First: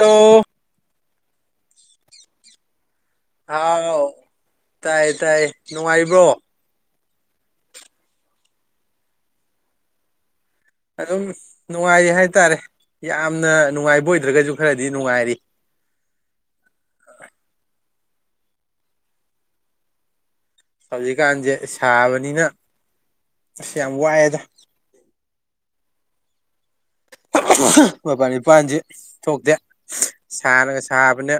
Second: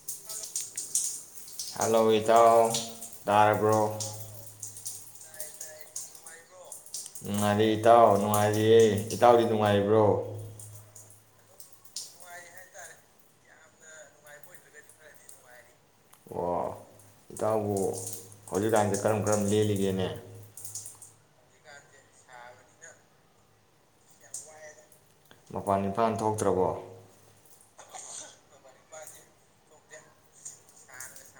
ꯑꯣ ꯍꯂꯣ ꯏꯇꯥꯎ ꯇꯥꯔꯕ꯭ꯔꯣ ꯍꯥꯎ ꯇꯥꯏ ꯇꯥꯏꯌꯦ ꯅꯨꯡꯉꯥꯏꯕ꯭ꯔꯣ ꯅꯨꯡꯉꯥꯏꯔꯤ ꯏꯇꯥꯎ ꯅꯨꯡꯉꯥꯏꯔꯤꯌꯦ ꯏꯇꯥꯎꯗꯤ ꯅꯨꯡꯉꯥꯏꯔꯤꯕ꯭ꯔꯣ ꯑꯗꯨꯝ ꯅꯨꯡꯉꯥꯏꯔꯤ ꯍꯥꯏꯇꯥꯔꯦ ꯌꯥꯝꯅ ꯅꯨꯡꯉꯥꯏꯕ ꯑꯣꯏꯗ꯭ꯔꯒꯁꯨ ꯈꯔꯗꯤ ꯅꯨꯡꯉꯥꯏꯔꯤ ꯑꯣ ꯏꯇꯥꯎꯕꯨ ꯍꯧꯖꯤꯛꯀꯥꯟꯁꯦ ꯀꯔꯝ ꯀꯔꯝ ꯂꯦꯜꯂꯤꯒꯦꯅꯦ ꯍꯧꯖꯤꯛꯀꯥꯟꯁꯦ ꯁꯥꯕꯅꯤꯅ ꯑꯁ ꯌꯥꯝ ꯋꯥꯏꯑꯦꯗ ꯃꯄꯥꯟ ꯏꯄꯥꯟ ꯊꯣꯛꯇ꯭ꯔꯕꯣ ꯃꯄꯜ ꯏꯄꯥꯜꯁꯤ ꯊꯣꯛꯇꯦ ꯁꯥꯅꯒ ꯁꯥꯕꯅꯦ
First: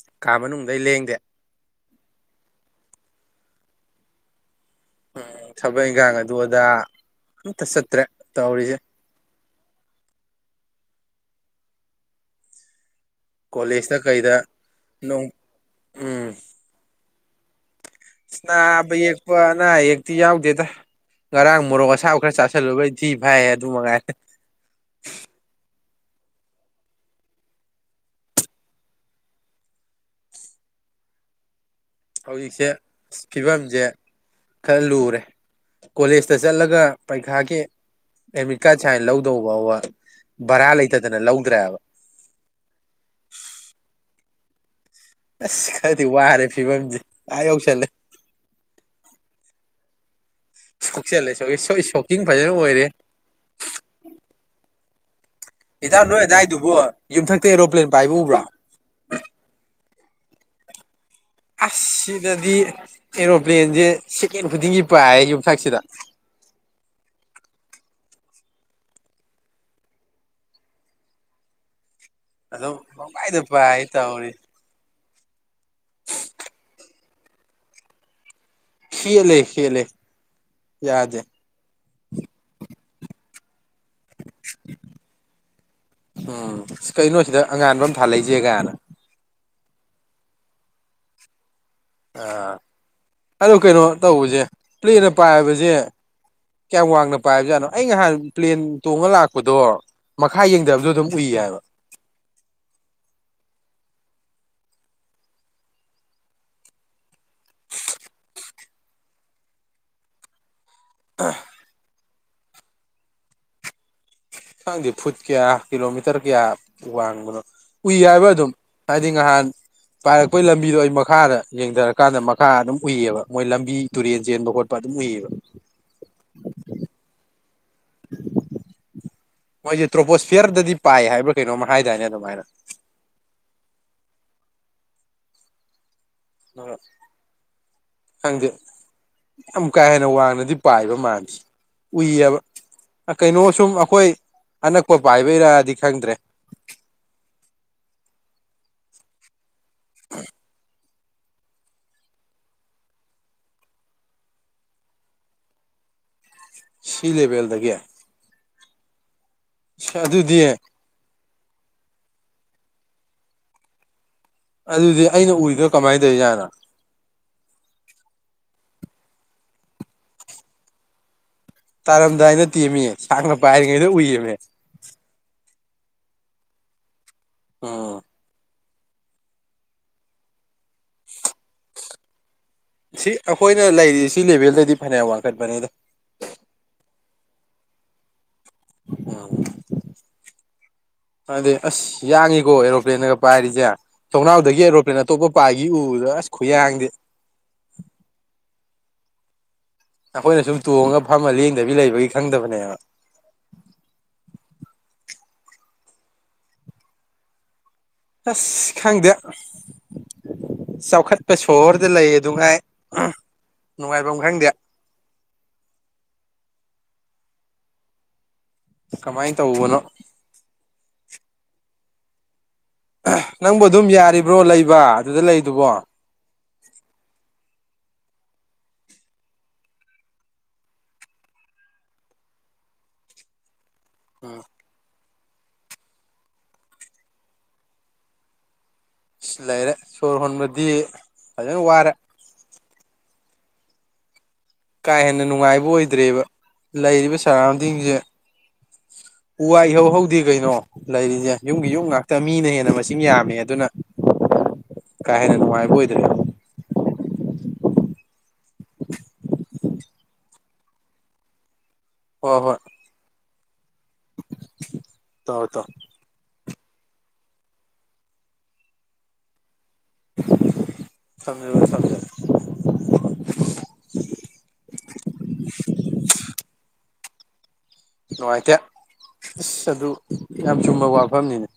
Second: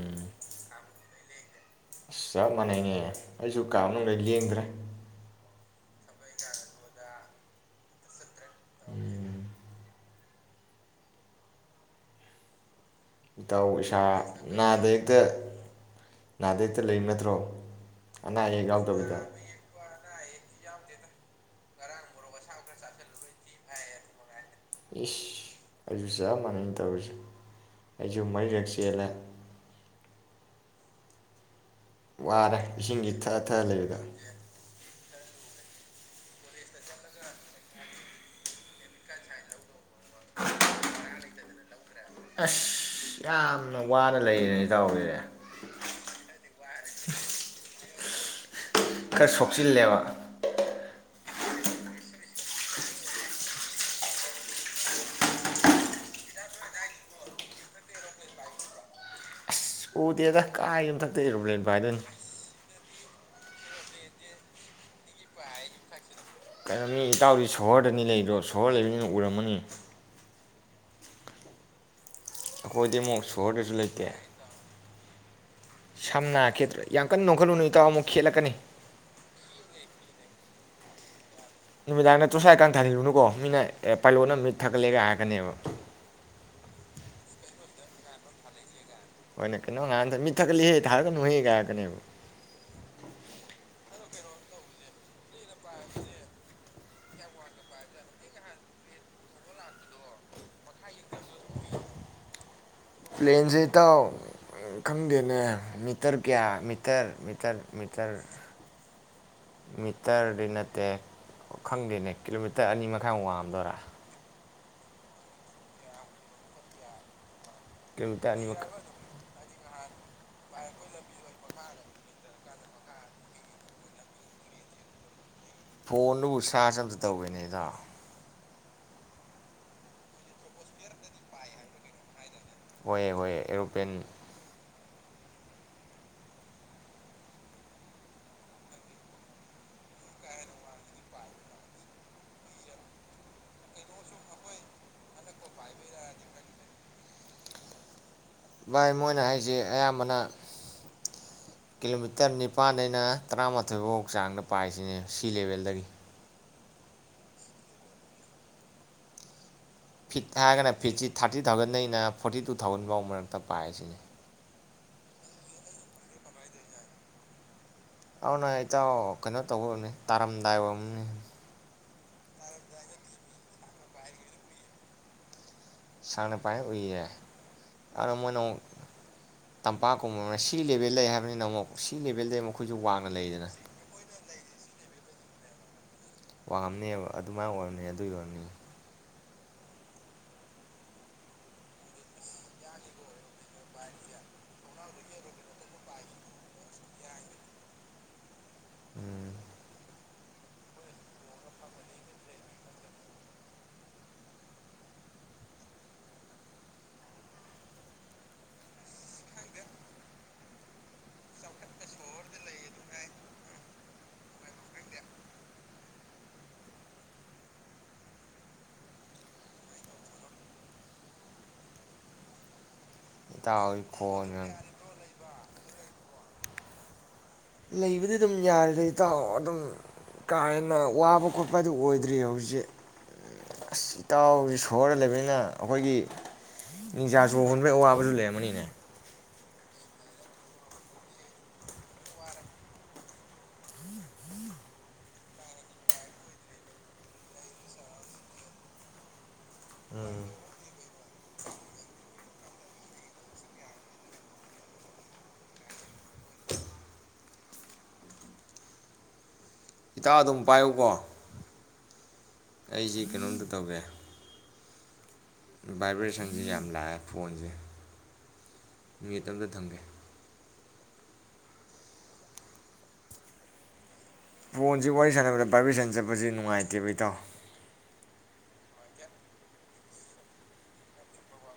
ꯎꯝ ꯀꯥ ꯃꯅꯨꯡꯗꯩ ꯂꯦꯡꯗꯦ ꯑꯁ ꯆꯞ ꯃꯥꯟꯅꯩꯌꯦ ꯑꯩꯁꯨ ꯀꯥ ꯃꯅꯨꯡꯗꯩꯩ ꯂꯦꯡꯗ꯭ꯔꯦ ꯎꯝ ꯊꯕꯛ ꯏꯟꯈꯥꯡ ꯑꯗꯨ ꯑꯗꯥ ꯑꯝꯇ ꯆꯠꯇ꯭ꯔꯦ ꯇꯧꯔꯤꯁꯦ ꯏꯇꯥꯎ ꯀꯣꯂꯦꯖꯇ ꯏꯁꯥ ꯀꯩꯗ ꯅꯥꯗ ꯌꯦꯛꯇ ꯅꯣꯡ ꯎꯝ ꯅꯥꯗ ꯌꯦꯛꯇ ꯂꯩꯕ ꯀꯨ ꯇ꯭ꯔꯣ ꯅꯥꯕ ꯌꯦꯛꯄ ꯑꯅꯥ ꯑꯩꯌꯦꯛꯇꯤ ꯌꯥꯎꯗꯦꯗ ꯉꯔꯥꯡ ꯃꯣꯔꯣꯛ ꯑꯁꯥꯕ ꯈꯔ ꯆꯥꯥꯁꯜꯂꯨꯕꯩ ꯊꯤ ꯐꯥꯏ ꯑꯗꯨ ꯃꯉꯥꯏꯔꯦ ꯏꯁ ꯑꯩꯁꯨ ꯆꯞ ꯃꯥꯟꯅꯩ ꯇꯧꯔꯤꯁꯦ ꯑꯩꯁꯨ ꯃꯩꯔꯤꯔꯛ ꯆꯦꯜꯂꯦ ꯋꯥꯔꯦ ꯍꯧꯖꯤꯛꯁꯦ ꯏꯁꯤꯡꯁꯤ ꯊꯛꯑ ꯊꯛꯑ ꯐꯤꯕꯝꯁꯦ ꯂꯩꯕꯗ ꯈꯔ ꯂꯨꯔꯦ ꯀꯣꯂꯦꯖꯇ ꯆꯠꯂꯒ ꯄꯔꯤꯈꯥꯒꯤ ꯑꯦꯗꯃꯤꯠ ꯀꯥꯔꯗ ꯁꯥꯏꯟ ꯂꯧꯗꯧꯕ ꯐꯥꯎꯕ ꯚꯔꯥ ꯂꯩꯇꯗꯅ ꯂꯧꯗ꯭ꯔꯦꯕ ꯑꯁ ꯌꯥꯝꯅ ꯋꯥꯅ ꯂꯩꯔꯦ ꯑꯁ ꯈꯔꯗꯤ ꯋꯥꯔꯦ ꯐꯤꯕꯝꯁꯦ ꯑꯥ ꯌꯧꯁꯜꯂꯦ ꯈꯔ ꯁꯣꯛꯆꯤꯜꯂꯦꯕ ꯁꯣꯛꯆꯜꯂꯦ ꯁꯣꯛꯀꯤꯡ ꯐꯖꯅ ꯑꯣꯏꯔꯦ ꯏꯇꯥꯎ ꯅꯣꯏ ꯑꯗꯨꯋꯥꯏꯗꯨꯕꯣ ꯌꯨꯝꯊꯛꯇ ꯑꯦꯔꯣꯄ꯭ꯂꯦꯟ ꯄꯥꯏꯕ ꯎꯕ꯭ꯔꯣ ꯎꯗꯦꯗ ꯀꯥꯏ ꯌꯨꯝꯊꯛꯇꯅꯣ ꯑꯁ ꯁꯤꯗꯗꯤ ꯑꯦꯔꯣꯄ꯭ꯂꯦꯟꯁꯦ ꯁꯦꯀꯦꯟ ꯈꯨꯗꯤꯡꯒꯤ ꯄꯥꯏꯌꯦ ꯌꯨꯝꯊꯛꯁꯤꯗ ꯀꯩꯅꯣꯅꯤ ꯏꯇꯥꯎꯗꯤ ꯁꯣꯍꯣꯔꯗꯅꯤ ꯂꯩꯗꯣ ꯁꯣꯍꯣꯔ ꯂꯩꯕꯅꯤꯅ ꯎꯔꯝꯃꯅꯤ ꯑꯗꯨꯝ ꯑꯩꯈꯣꯏꯗꯤ ꯑꯃꯨꯛ ꯄꯪꯄꯥꯏꯗ ꯁꯣꯍꯣꯔꯗꯁꯨ ꯄꯥꯏ ꯂꯩꯇꯦ ꯇꯧꯔꯤꯁꯦ ꯁꯝꯅ ꯈꯦꯠꯇ꯭ꯔꯥ ꯌꯥꯝ ꯀꯟꯅ ꯅꯣꯛꯈꯠꯂꯨꯅꯨ ꯏꯇꯥꯎ ꯑꯃꯨꯛ ꯈꯦꯠꯂꯛꯀꯅꯤ ꯈꯦꯠꯂꯦ ꯈꯦꯠꯂꯦ ꯌꯥꯗꯦ ꯅꯨꯃꯤꯗꯥꯡ ꯇꯣꯔꯁ ꯂꯥꯏꯇꯀꯥ ꯊꯥꯟꯖꯤꯜꯂꯨꯅꯨꯀꯣ ꯃꯤꯅ ꯑꯦ ꯄꯥꯏꯂꯣꯠꯅ ꯃꯤꯠ ꯊꯛꯒꯠꯂꯦꯒ ꯍꯥꯏꯔꯛꯀꯅꯦꯕ ꯎꯝ ꯀꯩꯅꯣ ꯑꯁꯤꯗ ꯑꯉꯥꯟꯕ ꯑꯃ ꯊꯥꯜꯂꯛꯏꯁꯦ ꯀꯥꯏꯅ ꯍꯣꯏ ꯀꯩꯅꯣ ꯉꯍꯥꯟꯗ ꯃꯤꯠ ꯊꯛꯀꯠꯂꯤꯍꯦ ꯊꯥꯂꯛꯀꯅꯨꯍꯦ ꯀꯥꯏ ꯍꯥꯏ ꯀꯅꯦꯕ ꯑꯗꯨ ꯀꯩꯅꯣ ꯇꯧꯕꯁꯦ ꯄ꯭ꯂꯦꯟꯅ ꯄꯥꯏꯕꯁꯦ ꯀꯌꯥꯝ ꯋꯥꯡꯅ ꯄꯥꯏꯕꯖꯥꯠꯅꯣ ꯑꯩ ꯅꯍꯥꯟ ꯄ꯭ꯂꯦꯟ ꯇꯣꯡꯉ ꯂꯥꯛꯄꯗꯣ ꯃꯈꯥ ꯌꯦꯡꯊꯕꯗ ꯑꯗꯨꯝ ꯎꯏ ꯍꯥꯏꯕ ꯄ꯭ꯂꯦꯟꯁꯦ ꯏꯇꯥꯎ ꯈꯪꯗꯦꯅꯦ ꯃꯤꯇꯔ ꯀꯌꯥ ꯃꯤꯇꯔ-ꯃꯤꯇꯔ -ꯃꯤꯇꯔ-ꯃꯤꯇꯔꯗꯤꯅ ꯁꯦ ꯈꯪꯗꯦꯅꯦ ꯀꯤꯂꯣꯃꯤꯇꯔ ꯑꯅꯤ ꯃꯈꯥꯏꯃꯨꯛ ꯋꯥꯡꯉꯝꯗꯣꯔꯥ ꯈꯪꯗꯦ ꯐꯨꯠ ꯀꯌꯥ ꯀꯤꯂꯣꯃꯤꯇꯔ ꯀꯌꯥ ꯋꯥꯡꯕꯅꯣ ꯎꯏ ꯍꯥꯏꯕ ꯀꯤꯂꯣꯃꯤꯇꯔ ꯑꯅꯤ ꯑꯗꯨꯝ ꯃꯈꯥꯏ ꯍꯥꯏꯗꯤ ꯅꯍꯥꯟ ꯄꯥꯏꯔꯛꯄꯩ ꯂꯝꯕꯤꯗꯣ ꯑꯩ ꯃꯈꯥꯗ ꯌꯦꯡꯊꯔꯀꯥꯟꯗ ꯃꯈꯥ ꯑꯗꯨꯝ ꯎꯨꯏꯌꯦꯕ ꯃꯣꯏ ꯂꯝꯕꯤ ꯇꯨꯔꯦꯟ ꯆꯦꯟꯕ ꯈꯣꯠꯄ ꯑꯗꯨꯝ ꯎꯏꯌꯦꯕ ꯐꯣꯟꯗꯨꯕꯨ ꯆꯥꯔꯖ ꯑꯝꯇ ꯇꯧꯒꯦꯅꯦ ꯏꯇꯥꯎ ꯃꯣꯏꯁꯦ ꯇ꯭ꯔꯣꯄꯣꯁꯐꯤꯌꯔꯗꯗꯤ ꯄꯥꯏ ꯍꯥꯏꯕ꯭ꯔꯥ ꯀꯩꯅꯣꯝ ꯍꯥꯏꯗꯥꯏꯅꯦ ꯑꯗꯨꯃꯥꯏꯅ ꯍꯣꯌꯦ ꯍꯣꯌꯦ ꯑꯦꯔꯣꯄ꯭ꯂꯦꯟ ꯈꯪꯗꯦ ꯌꯥꯝ ꯀꯥ ꯍꯦꯟꯅ ꯋꯥꯡꯅꯗꯤ ꯄꯥꯏꯕ ꯃꯥꯥꯟꯗꯦ ꯎꯏ ꯍꯥꯏꯕ ꯀꯩꯅꯣ ꯁꯨꯝ ꯑꯩꯈꯣꯏ ꯑꯅꯛꯄ ꯄꯥꯏꯕꯩꯔꯗꯤ ꯈꯪꯗ꯭ꯔꯦ ꯕꯥꯏ ꯃꯣꯏꯅ ꯍꯥꯏꯁꯦ ꯑꯌꯥꯝꯕꯅ-ꯁ ꯀꯤꯂꯣꯃꯤꯇꯔ ꯅꯤꯄꯥꯥꯟꯗꯩꯅ ꯇꯔꯥꯃꯥꯊꯣꯏꯕꯧ ꯆꯥꯡꯗ ꯄꯥꯏꯁꯤꯅꯤ ꯁꯤ ꯂꯦꯚꯦꯜꯗꯒꯤ ꯁꯤ ꯂꯦꯕꯦꯜꯗꯒꯤ ꯐꯤꯠꯇ ꯍꯥꯏꯔꯒꯅ ꯐꯤꯠꯁꯤ ꯊꯥꯔꯇꯤ ꯊꯥꯎꯖꯟꯗꯩꯅ ꯐꯣꯔꯇꯤꯇꯨ ꯊꯥꯎꯖꯟꯐꯥꯎ ꯃꯔꯛꯇ ꯄꯥꯏꯌꯦ ꯁꯤꯅꯤ ꯑꯗꯨꯗꯤ ꯑꯩꯅ ꯎꯔꯤꯗꯣ ꯀꯃꯥꯏꯅ ꯇꯧꯔꯤꯖꯥꯅꯣ ꯑꯗꯨꯅ ꯏꯇꯥꯎ ꯀꯩꯅꯣ ꯇꯧꯕꯩ ꯑꯣꯏꯔꯝꯅꯤ ꯇꯥꯔꯝꯗꯥꯏ ꯑꯣꯏꯔꯃꯅꯤ ꯇꯥꯔꯝꯗꯥꯏꯗ ꯅꯇꯦꯝꯃꯤ ꯁꯥꯡꯅ ꯄꯥꯏꯔꯤꯉꯩꯗ ꯎꯨꯏꯌꯦꯃꯤ ꯁꯥꯡꯅ ꯄꯥꯏꯀꯥꯟ ꯎꯨꯏꯌꯦ ꯎꯝ ꯑꯗ ꯃꯣꯏꯅꯃꯣꯛ ꯇꯝꯄꯥꯛꯀꯨꯝꯕ ꯑꯃ ꯁꯤ ꯂꯦꯚꯦꯜ ꯗꯩ ꯍꯥꯏꯕꯅꯤꯅ ꯑꯃꯨꯛ ꯁꯤ ꯂꯦꯚꯦꯜꯗꯩ ꯑꯃꯨꯛ ꯑꯩꯈꯣꯏꯁꯨ ꯋꯥꯡꯅ ꯁꯤ ꯂꯩꯗꯅ ꯑꯩꯈꯣꯏꯅ ꯂꯩꯔꯤꯁ ꯁꯤ ꯂꯩꯕꯦꯜꯗꯩꯗꯤ ꯐꯅꯌꯥꯝ ꯋꯥꯈꯠꯄꯅꯤꯗ ꯋꯥꯡꯉꯝꯅꯦꯕ ꯑꯗꯨꯃꯥꯏ ꯑꯣꯏꯔꯝꯅꯦ ꯑꯗꯨꯒꯤ ꯑꯣꯏꯔꯝꯅꯤ ꯎꯝ ꯑꯗꯨꯗꯗꯤ ꯑꯁ ꯌꯥꯡꯉꯤꯀꯣ ꯑꯦꯔꯣꯄ꯭ꯂꯦꯟꯒ ꯄꯥꯏꯔꯤꯁꯦ ꯊꯣꯡꯅꯥꯎꯗꯒꯤ ꯑꯦꯔꯣꯄ꯭ꯂꯦꯟ ꯑꯇꯣꯞꯄ ꯄꯥꯏꯒꯤ ꯎꯕꯗ ꯑꯁ ꯈꯨꯌꯥꯡꯗꯤ ꯎꯨꯝ ꯑꯈꯣꯏꯅ ꯁꯨꯝ ꯇꯣꯡꯉꯒ ꯐꯝꯃ ꯂꯦꯡꯗꯕꯤ ꯂꯩꯕꯒꯤ ꯈꯪꯗꯕꯅꯦꯕ ꯑꯁ ꯈꯪꯗꯦ ꯆꯥꯎꯈꯠꯄ ꯁꯣꯍꯣꯔꯗ ꯂꯩ ꯑꯗꯨ ꯉꯥꯏ ꯑꯍ ꯅꯨꯡꯉꯥꯏꯐꯝ ꯈꯪꯗꯦ ꯀꯃꯥꯏ ꯇꯧꯕꯅꯣ ꯑꯍꯥ ꯏꯇꯥꯎ ꯅꯪꯕꯨ ꯍꯣꯏ ꯑꯗꯨꯝ ꯈꯣꯟ ꯌꯥꯔꯤꯕ꯭ꯔꯣ ꯂꯩꯕ ꯑꯗꯨꯗ ꯂꯩ ꯑꯗꯨꯕꯣ ꯂꯩꯕꯗꯤ ꯑꯗꯨꯝ ꯌꯥꯔꯦꯗ ꯏꯇꯥꯎ ꯑꯗꯨꯝ ꯀꯥ ꯍꯦꯟꯅ ꯋꯥꯕ ꯈꯣꯠꯄ ꯑꯗꯨ ꯑꯣꯏꯗ꯭ꯔꯤ ꯍꯧꯖꯤꯛ ꯑꯁ ꯏꯇꯥꯎ ꯁꯣꯔ ꯂꯩꯕ ꯑꯩꯈꯣꯏꯒꯤ ꯅꯤꯡꯁꯥ ꯁꯣꯔ ꯍꯣꯟꯕꯒꯤ ꯑꯋꯥꯕꯁꯨ ꯂꯩꯔꯝꯒꯅꯤꯅꯦ ꯂꯩꯔꯦ ꯁꯣꯔ ꯍꯣꯟꯕꯗꯤ ꯐꯖꯅ ꯋꯥꯔꯦ ꯀꯥ ꯍꯦꯟꯅ ꯅꯨꯡꯉꯥꯏꯕ ꯑꯣꯏꯗ꯭ꯔꯦꯕ ꯂꯩꯔꯤꯕ ꯁꯔꯥꯎꯟꯗꯤꯡꯁꯦ ꯎ ꯋꯥ ꯏꯍꯧ ꯎꯝ ꯍꯧꯗꯦ ꯀꯩꯅꯣ ꯂꯩꯔꯤꯁꯦ ꯌꯨꯝꯒꯤ ꯌꯨꯝ ꯉꯥꯛꯇ ꯃꯤꯅ ꯍꯦꯟꯅ ꯃꯁꯤꯡ ꯌꯥꯝꯃꯦ ꯑꯗꯨꯅ ꯀꯥ ꯍꯦꯟꯅ ꯅꯨꯡꯉꯥꯏꯕ ꯑꯣꯏꯗ꯭ꯔꯦ ꯏꯇꯥꯎ ꯑꯗꯨꯝ ꯄꯥꯏꯌꯨꯀꯣ ꯍꯣꯏ ꯍꯣꯏ ꯑꯩꯖꯦ ꯀꯩꯅꯣꯝꯇꯥ ꯇꯧꯒꯦ [inaudible] ꯚꯥꯏꯕ꯭ꯔꯦꯁꯟꯁꯤ ꯌꯥꯝ ꯂꯥꯛꯑꯦ ꯐꯣꯟꯁꯦ ꯅꯨꯃꯤꯠ ꯃꯨꯠ ꯑꯃꯇ ꯊꯝꯒꯦ ꯊꯥꯝ ꯃꯦꯕ ꯊꯥꯃꯦ ꯐꯣꯟꯁꯤ ꯋꯥꯔꯤ ꯁꯥꯟꯅꯕꯗ ꯚꯔꯕꯤꯁꯟ ꯆꯠꯄꯁꯤ ꯅꯨꯡꯉꯥꯏꯇꯦꯕ ꯏꯇꯥꯎ ꯅꯨꯡꯉꯥꯏꯇꯦ ꯑꯁ ꯑꯗꯨ ꯌꯥꯝ ꯆꯨꯝꯕ ꯋꯥꯐꯝꯅꯤꯅꯦ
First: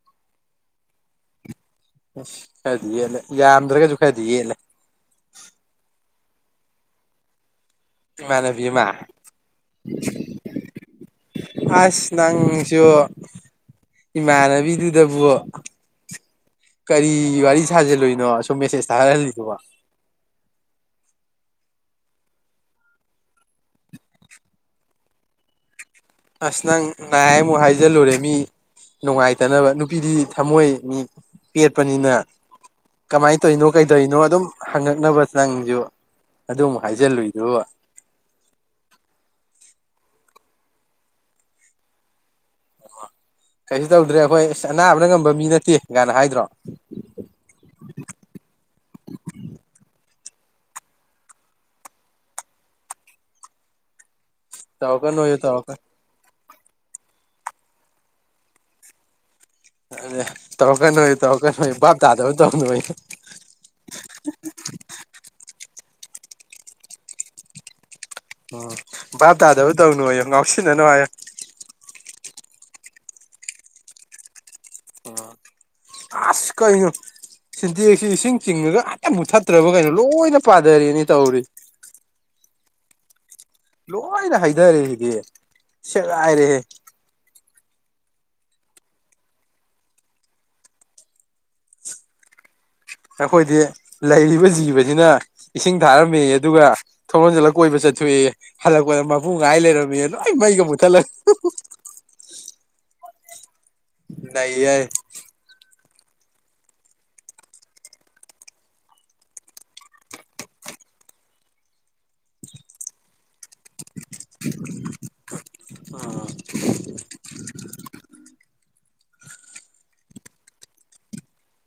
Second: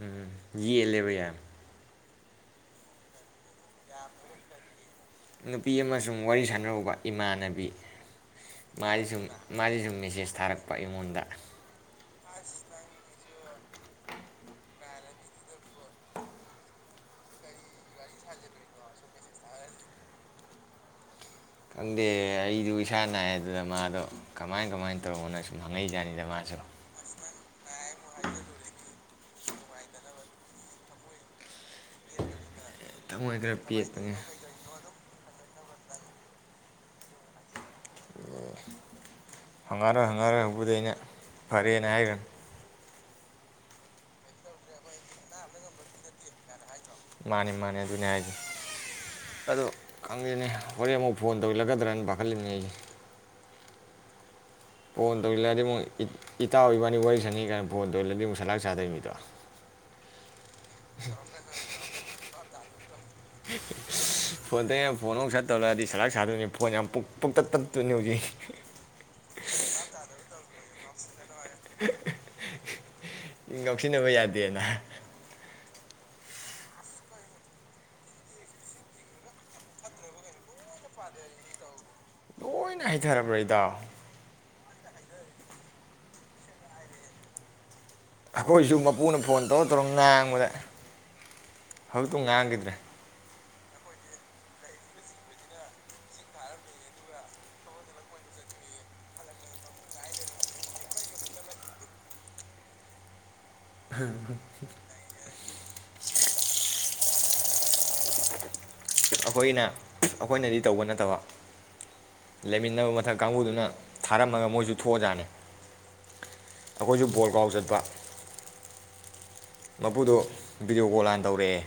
ꯎꯝ ꯌꯦꯠꯂꯦꯕ ꯌꯥꯝ ꯑꯁ ꯈꯔꯗꯤ ꯌꯦꯜꯂꯦ ꯌꯥꯝꯗ꯭ꯔꯒꯁꯨ ꯈꯔꯗꯤ ꯌꯦꯠꯂꯦ ꯅꯨꯄꯤ ꯑꯃꯥ ꯁꯨꯝ ꯋꯥꯔꯤ ꯁꯥꯟꯅꯔꯨꯕ ꯏꯃꯥꯟꯅꯕꯤ ꯏꯃꯥꯟꯅꯕꯤ ꯑꯃ ꯃꯥꯗꯤ ꯁꯝ ꯃꯥꯗꯤ ꯁꯨꯝ ꯃꯦꯁꯦꯖ ꯊꯥꯔꯛꯄ ꯑꯩꯉꯣꯟꯗ ꯑꯁ ꯅꯪꯁꯨ ꯏꯃꯥꯟꯅꯕꯤꯗꯨꯗꯕꯨ ꯀꯔꯤ ꯋꯥꯔꯤ ꯁꯥꯖꯜꯂꯣꯏꯅꯣ ꯁꯨꯝ ꯃꯦꯁꯦꯖ ꯊꯥꯍꯜꯂꯤꯁꯤꯕꯣ ꯈꯪꯗꯦ ꯑꯩꯗꯨ ꯏꯁꯥ ꯅꯥꯏ ꯑꯗꯨꯅ ꯃꯥꯗꯣ ꯀꯃꯥꯏ ꯀꯃꯥꯏꯅ ꯇꯧꯕꯅꯣ ꯁꯨꯝ ꯍꯪꯉꯛꯏꯖꯥꯠꯅꯤꯗ ꯃꯥꯁꯨ ꯑꯁ ꯅꯪ ꯅꯥꯏ ꯑꯃꯨꯛꯍꯥꯏꯖꯜꯂꯨꯔꯦ ꯃꯤ ꯅꯨꯡꯉꯥꯏ ꯇꯅꯕ ꯅꯨꯄꯤꯗꯤ ꯊꯝꯃꯣꯏ ꯃꯤ ꯄꯦꯠꯄꯅꯤꯅ ꯊꯃꯣꯏ ꯀꯃꯥꯏꯅ ꯈꯔ ꯇꯧꯔꯤꯅꯣ ꯄꯦꯠꯄꯅꯤ ꯀꯩꯗꯧꯔꯤꯅꯣ ꯑꯗꯨꯝ ꯍꯪꯉꯛꯅꯕ ꯅꯪꯁꯨ ꯑꯗꯨꯃꯨꯛ ꯍꯥꯏꯖꯤꯜꯂꯨꯏꯗꯨ ꯍꯪꯉꯔꯣꯏ ꯍꯪꯉꯔꯣꯏ ꯍꯧꯕꯗꯤ ꯑꯩꯅ ꯐꯔꯦꯅ ꯍꯥꯏꯈ꯭ꯔꯅꯤ ꯀꯩꯁꯨ ꯇꯧꯗ꯭ꯔꯦ ꯑꯩꯈꯣꯏ ꯑꯁ ꯑꯅꯥꯕꯅ ꯉꯝꯕ ꯃꯤ ꯅꯠꯇꯦ ꯀꯥꯏꯅ ꯍꯥꯏꯗ꯭ꯔꯣ ꯃꯥꯅꯦ ꯃꯥꯅꯦ ꯑꯗꯨꯅꯦ ꯍꯥꯏꯖꯦ ꯑꯗꯣ ꯈꯪꯗꯦꯅꯦ ꯍꯣꯔꯦꯟ ꯑꯃꯨꯛ ꯐꯣꯟ ꯇꯧꯁꯤꯜꯂꯛꯀꯗ꯭ꯔꯅ ꯄꯥꯈꯠꯂꯤꯅꯤ ꯑꯩꯒꯤ ꯐꯣꯟ ꯇꯧꯔꯛꯀꯅꯣꯌꯨ ꯇꯧꯁꯤꯟ ꯂꯛꯑꯗꯤ ꯃꯣꯢ ꯇꯧꯔꯛꯀꯅꯨ ꯏꯇꯥꯎ ꯏꯕꯥꯅꯤ ꯋꯥꯔꯤ ꯁꯥꯟꯅ ꯀꯥꯏꯅ ꯐꯣꯟꯗꯣ ꯇꯣꯏꯁꯤꯟ ꯂꯗꯤ ꯑꯃꯨꯛ ꯁꯟ ꯂꯥꯛ ꯁꯗꯣꯏꯅꯤꯗꯣ ꯇꯧꯔꯛ ꯀꯥꯅꯣꯌꯨ ꯇꯧꯔꯛ ꯀꯅꯣꯌꯨ [inaudible] ꯐꯣꯟ ꯍꯣꯏ ꯌꯥꯝ ꯄꯣꯇꯛ ꯇꯠꯇꯨꯅꯤ ꯍꯧꯖꯤꯛ ꯎꯝ ꯕꯥꯥꯞ ꯇꯥꯗꯕꯨ ꯇꯧꯅꯨꯌꯨ ꯉꯥꯎꯁꯤꯟꯅꯅꯨ ꯍꯥꯏꯌꯦ ꯉꯥꯎꯁꯤꯟꯅꯕ ꯌꯥꯗꯦꯅ ꯑꯁ ꯀꯩꯅꯣ ꯁꯤꯟꯗꯦꯛꯁꯤ ꯏꯁꯤꯡ ꯆꯤꯡꯉꯒ ꯍꯛꯇ ꯃꯨꯛ ꯊꯠꯇ꯭ꯔꯕ ꯀꯩꯅꯣ ꯂꯣꯏꯅ ꯄꯥꯊꯔꯅꯤ ꯇꯧꯔꯤ ꯂꯣꯏꯅ ꯍꯩꯊꯔꯕ꯭ꯔꯗꯤ ꯂꯣꯏꯅꯥ ꯍꯩꯊ ꯍꯩꯗꯔꯦ ꯁꯤꯗꯤ ꯁꯦꯒꯥꯏꯔꯦꯍꯦ ꯑꯩꯈꯣꯏꯁꯨ ꯃꯄꯨꯅ ꯐꯣꯟ ꯇꯧꯔ ꯇꯧꯔ ꯉꯥꯡꯕꯗ ꯍꯧꯖꯤꯛꯇ ꯉꯥꯡꯈꯤꯗ꯭ꯔꯦ ꯑꯩꯈꯣꯏꯗꯤ ꯂꯩꯔꯤꯕ ꯖꯤꯕꯁꯤꯅ ꯏꯁꯤꯡ ꯊꯥꯔꯝꯃꯤ ꯑꯗꯨꯒ ꯊꯣꯟꯖꯜꯂ ꯀꯣꯏꯕ ꯆꯠꯊꯣꯛꯑꯦ ꯍꯜꯂꯛꯄꯗ ꯃꯄꯨ ꯉꯥꯏ ꯂꯩꯔꯝꯃꯤ ꯂꯣꯏ ꯃꯩꯒ ꯃꯨꯊꯠꯂꯒ ꯎꯝꯝ ꯑꯩꯈꯣꯏꯅ ꯑꯩꯈꯣꯏꯅꯗꯤ ꯇꯧꯕ ꯅꯠꯇꯕ ꯂꯩꯃꯤꯟꯅꯕ ꯃꯊꯛ ꯀꯥꯡꯕꯨꯗꯨꯅ ꯊꯥꯔꯝꯃꯒ ꯃꯣꯏꯁꯨ ꯊꯣꯛꯑꯖꯥꯠꯅꯤ ꯑꯩꯈꯣꯏꯁꯨ ꯕꯣꯣꯔꯒ꯭ꯔꯥꯎ ꯆꯠꯄ ꯃꯄꯨꯗꯣ ꯚꯤꯗꯤꯑꯣ ꯀꯣꯜ ꯍꯥꯟꯅ ꯇꯧꯔꯛꯑꯦ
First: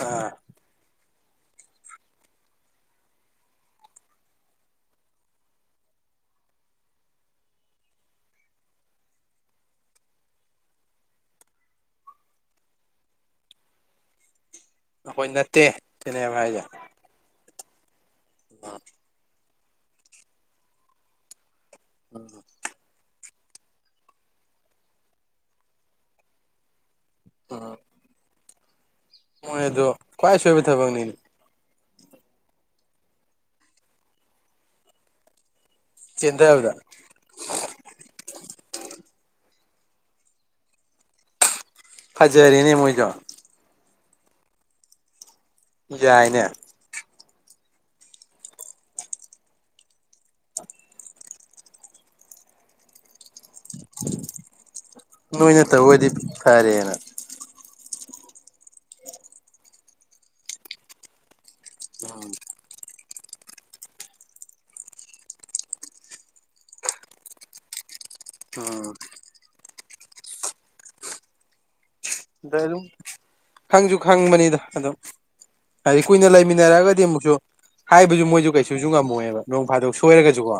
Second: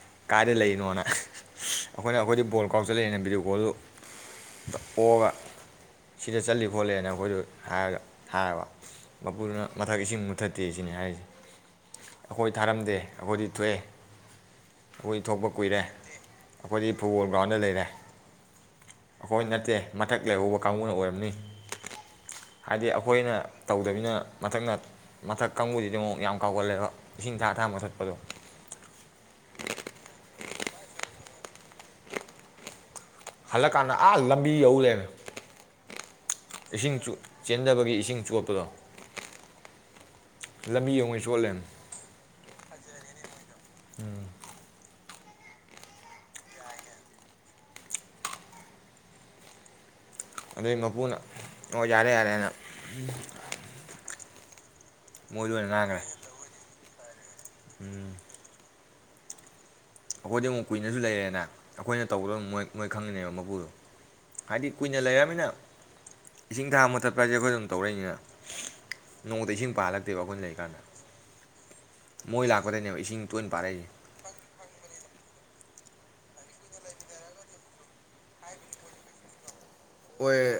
ꯑꯥ ꯀꯥꯏꯗ ꯂꯩꯔꯤꯅꯣꯅ ꯑꯩꯈꯣꯏꯅ ꯑꯩꯈꯣꯏꯗꯤ ꯕꯣꯜ ꯀꯥꯎꯆꯜꯂꯛꯑꯦꯅ ꯚꯤꯗꯤꯑꯣ ꯀꯣꯜꯗꯨꯗ ꯑꯣꯛꯑꯒ ꯁꯤꯗ ꯆꯠꯂꯤ ꯈꯣꯠꯂꯦꯅ ꯑꯩꯈꯣꯏꯗ ꯍꯥꯏꯗ ꯍꯥꯏꯕ ꯃꯄꯨꯗꯨꯅ ꯃꯊꯛ ꯏꯁꯤꯡ ꯃꯨꯠꯊꯠꯇꯦ ꯁꯤꯅꯤ ꯍꯥꯏꯔꯤꯁꯦ ꯑꯩꯈꯣꯏ ꯊꯥꯔꯝꯗꯦ ꯑꯩꯈꯣꯏꯗꯤ ꯊꯣꯛꯑꯦ ꯑꯩꯈꯣꯏ ꯊꯣꯛꯄ ꯅꯠꯇꯦ ꯀꯨꯏꯔꯦ ꯁꯤꯅꯦꯕ ꯑꯩꯈꯣꯏꯗꯤ ꯐꯨꯠꯕꯣꯜ ꯒ꯭ꯔꯥꯎꯟꯗ ꯂꯩꯔꯦ ꯑ ꯍꯣꯏ ꯅꯠꯇꯦ ꯃꯊꯛ ꯂꯩꯍꯧꯕ ꯀꯥꯡꯕꯨꯅ ꯑꯣꯏꯔꯝꯅꯤ ꯍꯥꯏꯗꯤ ꯑꯩꯈꯣꯏꯅ ꯇꯧꯗꯕꯤꯅꯤꯅ ꯃꯊꯛꯅ ꯃꯊꯛ ꯀꯥꯡꯪꯕꯨꯗꯤꯗꯤ ꯑꯃꯨꯛ ꯌꯥꯝ ꯀꯥꯎꯒꯠꯂꯦꯕ ꯏꯁꯤꯡ ꯊꯥ ꯇꯔꯥ ꯑꯃꯊꯠꯄꯗꯣ ꯍꯗꯣ ꯈ꯭ꯋꯥꯏꯁꯨ ꯑꯣꯏꯕ ꯊꯕꯛꯅꯤꯗꯤ ꯍꯜꯂꯛꯀꯥꯟꯗ ꯑꯥ ꯂꯝꯕꯤ ꯌꯧꯔꯦꯕ ꯆꯦꯟꯊꯕꯗ ꯏꯁꯤꯡ ꯆꯦꯟꯗꯕꯒꯤ ꯏꯁꯤꯡ ꯆꯣꯠꯄꯗꯣ ꯂꯝꯕꯤ ꯌꯦꯡꯉꯩ ꯁꯣꯜꯂꯦ ꯐꯖꯌꯥꯔꯤꯅꯤ ꯃꯣꯏꯗꯣ ꯎꯝ ꯌꯥꯏꯅꯦ ꯑꯗꯨꯏ ꯃꯄꯨꯅ ꯑꯣ ꯌꯥꯔꯦ ꯌꯥꯔꯦꯅ ꯃꯣꯏꯗ ꯅꯅ ꯑꯣꯏꯅ ꯇ ꯍꯣꯏꯗꯤ ꯀꯥꯔꯦꯅ ꯎꯝ ꯑꯩꯈꯣꯏꯗꯤ ꯑꯃꯨꯛ ꯀꯨꯏꯅꯁꯨ ꯂꯩꯔꯦꯅ ꯑꯩꯈꯣꯏꯅ ꯎꯝ ꯇꯧꯒꯗꯕ ꯃꯣꯏ ꯃꯣꯏ ꯈꯪꯉꯤꯅꯦꯕ ꯃꯄꯨꯗꯣ ꯍꯥꯏꯗꯤ ꯀꯨꯏꯅ ꯂꯩꯔꯕꯅꯤꯅ ꯏꯁꯤꯡ ꯊꯥ ꯑꯃꯨꯊꯠꯄ ꯍꯥꯏꯁꯦ ꯑꯩꯈꯣꯏ ꯑꯗꯨꯝ ꯇꯧꯔꯛꯏꯅꯤꯅ ꯎꯝ ꯅꯣꯡꯉꯗ ꯏꯁꯤꯡ ꯄꯥꯍꯜꯂꯛꯇꯦꯕ ꯑꯩꯈꯣꯏꯅ ꯂꯩꯔꯤꯀꯥꯟꯗ ꯃꯣꯏ ꯑꯗ ꯑꯗꯨꯝ ꯂꯥꯛꯄꯗꯩꯅꯦꯕ ꯏꯁꯤꯡ ꯇꯣꯏꯅ ꯄꯥꯔꯛꯏꯁꯦ ꯈꯪꯁꯨ ꯈꯪꯕꯅꯤꯗ ꯑꯗꯨꯝ ꯍꯥꯏꯗꯤ ꯀꯨꯏꯅ ꯂꯩꯃꯤꯟꯅꯔꯒꯗꯤ ꯑꯃꯨꯛꯁꯨ ꯍꯥꯏꯕꯁꯨ ꯃꯣꯏꯁꯨ ꯀꯩꯁꯨꯁꯨ ꯉꯝꯃꯣꯏꯑꯕ ꯅꯣꯡ ꯐꯥꯗꯣꯛ ꯁꯣꯏꯔꯒꯁꯨꯀꯣ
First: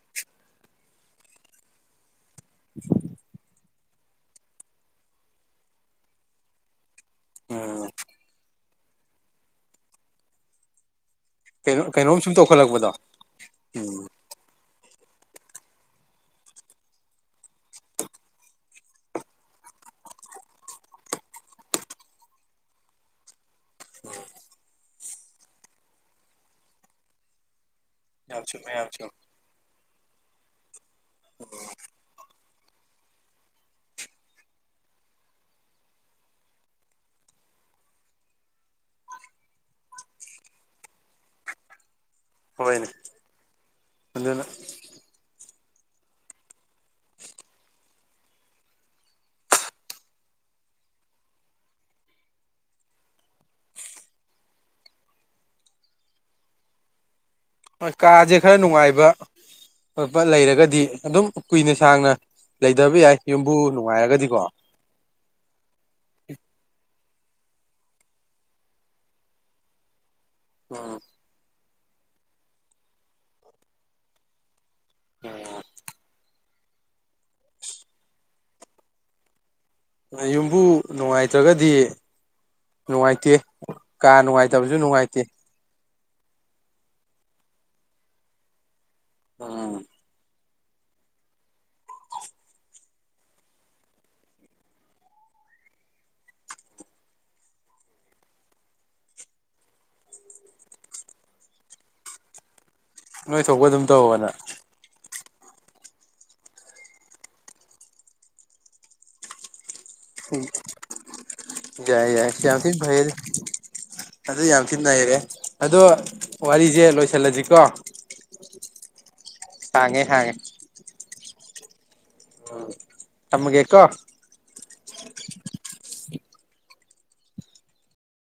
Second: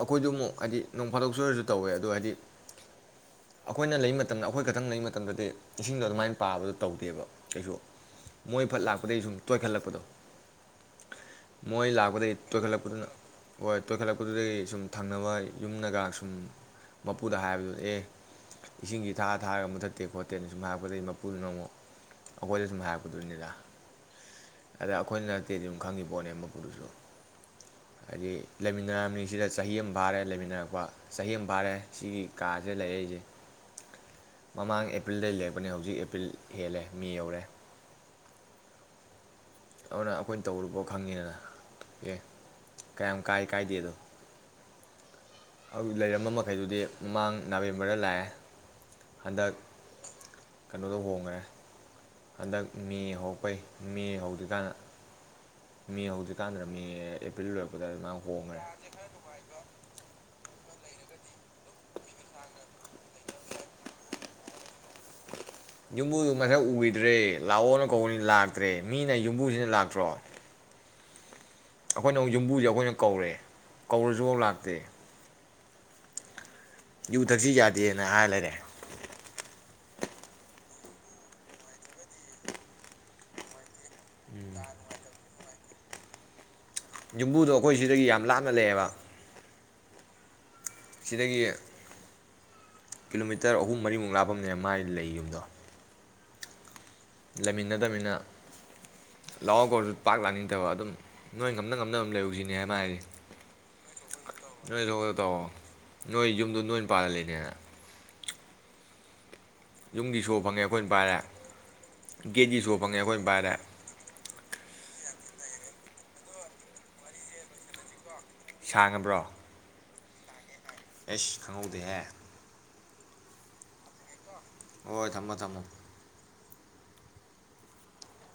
ꯑꯩꯈꯣꯏꯗꯨ ꯑꯃꯨꯛ ꯍꯥꯏꯗꯤ ꯅꯣꯡ ꯐꯥꯗꯣꯛ ꯁꯣꯏꯨꯔꯁꯨ ꯇꯧꯋꯦ ꯑꯗꯣ ꯍꯥꯏꯗꯤ ꯎ ꯑꯩꯈꯣꯏꯅ ꯂꯩ ꯃꯇꯝꯗ ꯑꯩꯈꯣꯏ ꯈꯛꯇꯪ ꯂꯩ ꯃꯇꯝꯗꯗꯤ ꯏꯁꯤꯡꯗꯣ ꯑꯗꯨꯃꯥꯏꯅ ꯄꯥꯕꯗ ꯇꯧꯗꯦꯕ ꯀꯩꯁꯨ ꯃꯣꯏ ꯑꯐꯠ ꯂꯥꯛꯄꯗꯒꯤ ꯁꯨꯝ ꯇꯣꯏꯈꯠꯂꯛꯄꯗꯣ ꯀꯩꯅꯣ ꯃꯣꯏ ꯀꯩꯅꯣꯝ ꯂꯥꯛꯄꯗ ꯁꯨꯝ ꯏꯣ ꯈꯦ ꯇꯧꯈꯠꯂꯛꯄꯗꯣ ꯄꯨꯅ ꯑꯣꯣ ꯈꯦ ꯄꯨ ꯁꯨꯝ ꯊꯪꯅꯕ ꯌꯨꯝꯅꯒ ꯁꯨꯝ ꯃꯄꯨꯗ ꯍꯥꯏꯕꯗꯨ ꯑꯦ ꯏꯁꯤꯡꯁꯤ ꯊꯥꯔ ꯊꯥꯔꯒ ꯃꯨꯊꯠꯇꯦ ꯈꯣꯠꯇꯦꯅ ꯁꯨꯝ ꯍꯥꯏꯔꯛꯄꯗꯩ ꯃꯄꯨꯗꯨꯅ ꯑꯃꯨꯛ ꯑꯩꯈꯣꯏꯗ ꯁꯨꯝ ꯍꯥꯏꯔꯛꯄꯗꯣꯏꯅꯤꯗ ꯑꯗ ꯑꯩꯈꯣꯏꯅ ꯅꯠꯇꯦꯗꯤ ꯑꯗꯨꯝ ꯈꯪꯉꯤ ꯄꯣꯠꯅꯦ ꯃꯄꯨꯗꯨꯁꯨ ꯍꯥꯏꯗꯤ ꯌꯥꯝ ꯆꯨꯝꯃꯦ ꯌꯥꯝ ꯆꯨꯝꯃꯦ ꯂꯩꯃꯤꯟꯅꯥꯅꯤꯁꯤꯗ ꯆꯍꯤ ꯑꯃ ꯚꯥꯔꯦ ꯂꯩꯃꯤꯟꯅꯔꯛꯄ ꯆꯍꯤ ꯑꯃ ꯐꯥꯔꯦ ꯁꯤꯒꯤ ꯀꯥꯁꯦ ꯂꯩ ꯑꯩ ꯃꯃꯥꯡ ꯑꯦꯄ꯭ꯔꯤꯜꯗ ꯂꯔꯛꯄꯅꯦ ꯍꯧꯖꯤꯛ ꯑꯦꯄ꯭ꯔꯤꯜ ꯍꯦꯜꯂꯦ ꯃꯤ ꯌꯧꯔꯦ ꯑꯗꯨꯅ ꯑꯩꯈꯣꯏꯅ ꯇꯧꯔꯨꯕꯣ ꯈꯪꯉꯤꯗꯅ ꯑꯦ ꯍꯣꯏꯅꯦ ꯀꯌꯥꯝ ꯀꯥꯏ ꯀꯥꯏꯗꯦꯗꯣ ꯑꯗꯨꯅ ꯑꯗꯨ ꯂꯩꯔꯝꯕ ꯃꯈꯩꯗꯨꯗꯤ ꯃꯃꯥꯡ ꯅꯕꯦꯝꯕꯔꯗ ꯂꯥꯛꯑꯦ ꯍꯟꯗꯛ ꯀꯩꯅꯣꯗꯣ ꯍꯣꯡꯈ꯭ꯔꯦ ꯍꯟꯗꯛ ꯃꯦ ꯍꯧꯔꯛꯄꯩ ꯃꯦ ꯍꯧꯗ꯭ꯔꯤꯀꯥꯟꯗ ꯃꯤ ꯍꯧꯖꯤꯛꯀꯥꯟꯗ ꯃꯤ ꯍ ꯀꯥꯁꯦ ꯈꯔ ꯅꯨꯡꯉꯥꯏꯕ ꯈꯣꯠꯄ ꯂꯩꯔꯒꯗꯤ ꯗꯤ ꯑꯗꯨꯝ ꯀꯨꯏꯅ ꯁꯥꯡꯅ ꯂꯩꯗꯕ ꯌꯥꯏ ꯌꯨꯝꯕꯨ ꯅꯨꯡꯉꯥꯏꯔꯒꯗꯤꯀꯣ ꯨꯝꯃꯕꯨ ꯃꯁꯦ ꯎꯒ ꯭ꯔꯦ ꯂꯥꯛꯑꯣꯅ ꯀꯧꯅꯤ ꯂꯥꯛꯇ꯭ꯔꯦ ꯃꯤꯅ ꯌꯨꯝꯕꯨꯁꯤꯅ ꯂꯥꯛꯇ꯭ꯔꯣ ꯎꯝ ꯑꯩꯈꯣꯏꯅ ꯑꯃꯨꯛ ꯌꯨꯝꯕꯨꯁꯦ ꯑꯩꯈꯣꯏꯅ ꯀꯧꯔꯦ ꯀꯧꯔꯁꯨꯐꯥꯎ ꯂꯥꯛꯇꯦ ꯌꯨ ꯊꯛꯁꯤ ꯌꯥꯗꯦꯅ ꯍꯥꯏꯔ ꯂꯩꯔꯦ ꯌꯨꯝꯕꯨ ꯅꯨꯡꯉꯥꯏꯇ꯭ꯔꯒꯗꯤ ꯅꯨꯡꯉꯥꯏꯇꯦ ꯀꯥ ꯅꯨꯡꯉꯥꯏꯇꯕꯁꯨ ꯅꯨꯡꯉꯥꯏꯇꯦ ꯌꯨꯝꯕꯨꯗꯣ ꯑꯩꯈꯣꯏ ꯁꯤꯗꯒꯤ ꯌꯥꯝ ꯂꯥꯞꯅ ꯂꯩꯌꯦꯕ ꯎꯝ ꯁꯤꯗꯒꯤ ꯀꯤꯂꯣꯃꯤꯇꯔ ꯑꯍꯨꯝ ꯃꯔꯤꯃꯨꯛ ꯂꯥꯞꯄꯅꯦ ꯃꯥꯏ ꯂꯩ ꯌꯨꯝꯗꯣ ꯂꯩꯃꯤꯟꯅꯗꯕꯃꯤꯅ ꯂꯍꯥꯎ ꯀꯧꯁꯨ ꯄꯥꯛ ꯂꯥꯅꯤꯡꯗꯕ ꯑꯗꯨꯝ ꯅꯣꯏ ꯉꯝꯅ ꯉꯝꯅꯕꯝ ꯂꯩꯔꯨꯁꯤꯅꯦ ꯍꯥꯏꯕ ꯍꯥꯏꯁꯦ ꯅꯣꯏ ꯊꯣꯛꯄ ꯑꯗꯨꯝ ꯇꯧꯧꯕꯅ ꯇꯧ ꯅꯣꯏ ꯌꯨꯝꯗꯣ ꯅꯣꯏ ꯃꯄꯥꯟꯜꯗ ꯂꯩꯅꯦꯅ ꯌꯨꯝꯒꯤ ꯁꯣ ꯎꯝ ꯐꯪꯉꯦ ꯑꯩꯈꯣꯏꯅ ꯄꯥꯏꯔꯦ ꯌꯥꯏ ꯌꯥꯏ ꯒꯦꯠꯀꯤ ꯌꯥꯝꯊꯤ ꯁꯣ ꯐꯪꯉꯦ ꯐꯩ ꯑꯩꯈꯣꯏꯅ ꯄꯥꯏꯔꯦ ꯑꯗꯨ ꯌꯥꯝꯊꯤ ꯅꯩꯔꯦ ꯑꯗꯣ ꯋꯥꯔꯤꯁꯦ ꯂꯣꯏꯁꯤꯜꯂꯁꯤꯀꯣ ꯁꯥꯡꯉꯕ꯭ꯔꯣ ꯊꯥꯡꯉꯦ ꯍꯥꯡꯉꯦ ꯑꯦꯁ ꯈꯪꯉꯎꯗꯦ ꯍꯦ ꯇꯃꯒꯦꯀꯣ ꯍꯣꯏ ꯊꯝꯃꯣ ꯊꯝꯃꯣ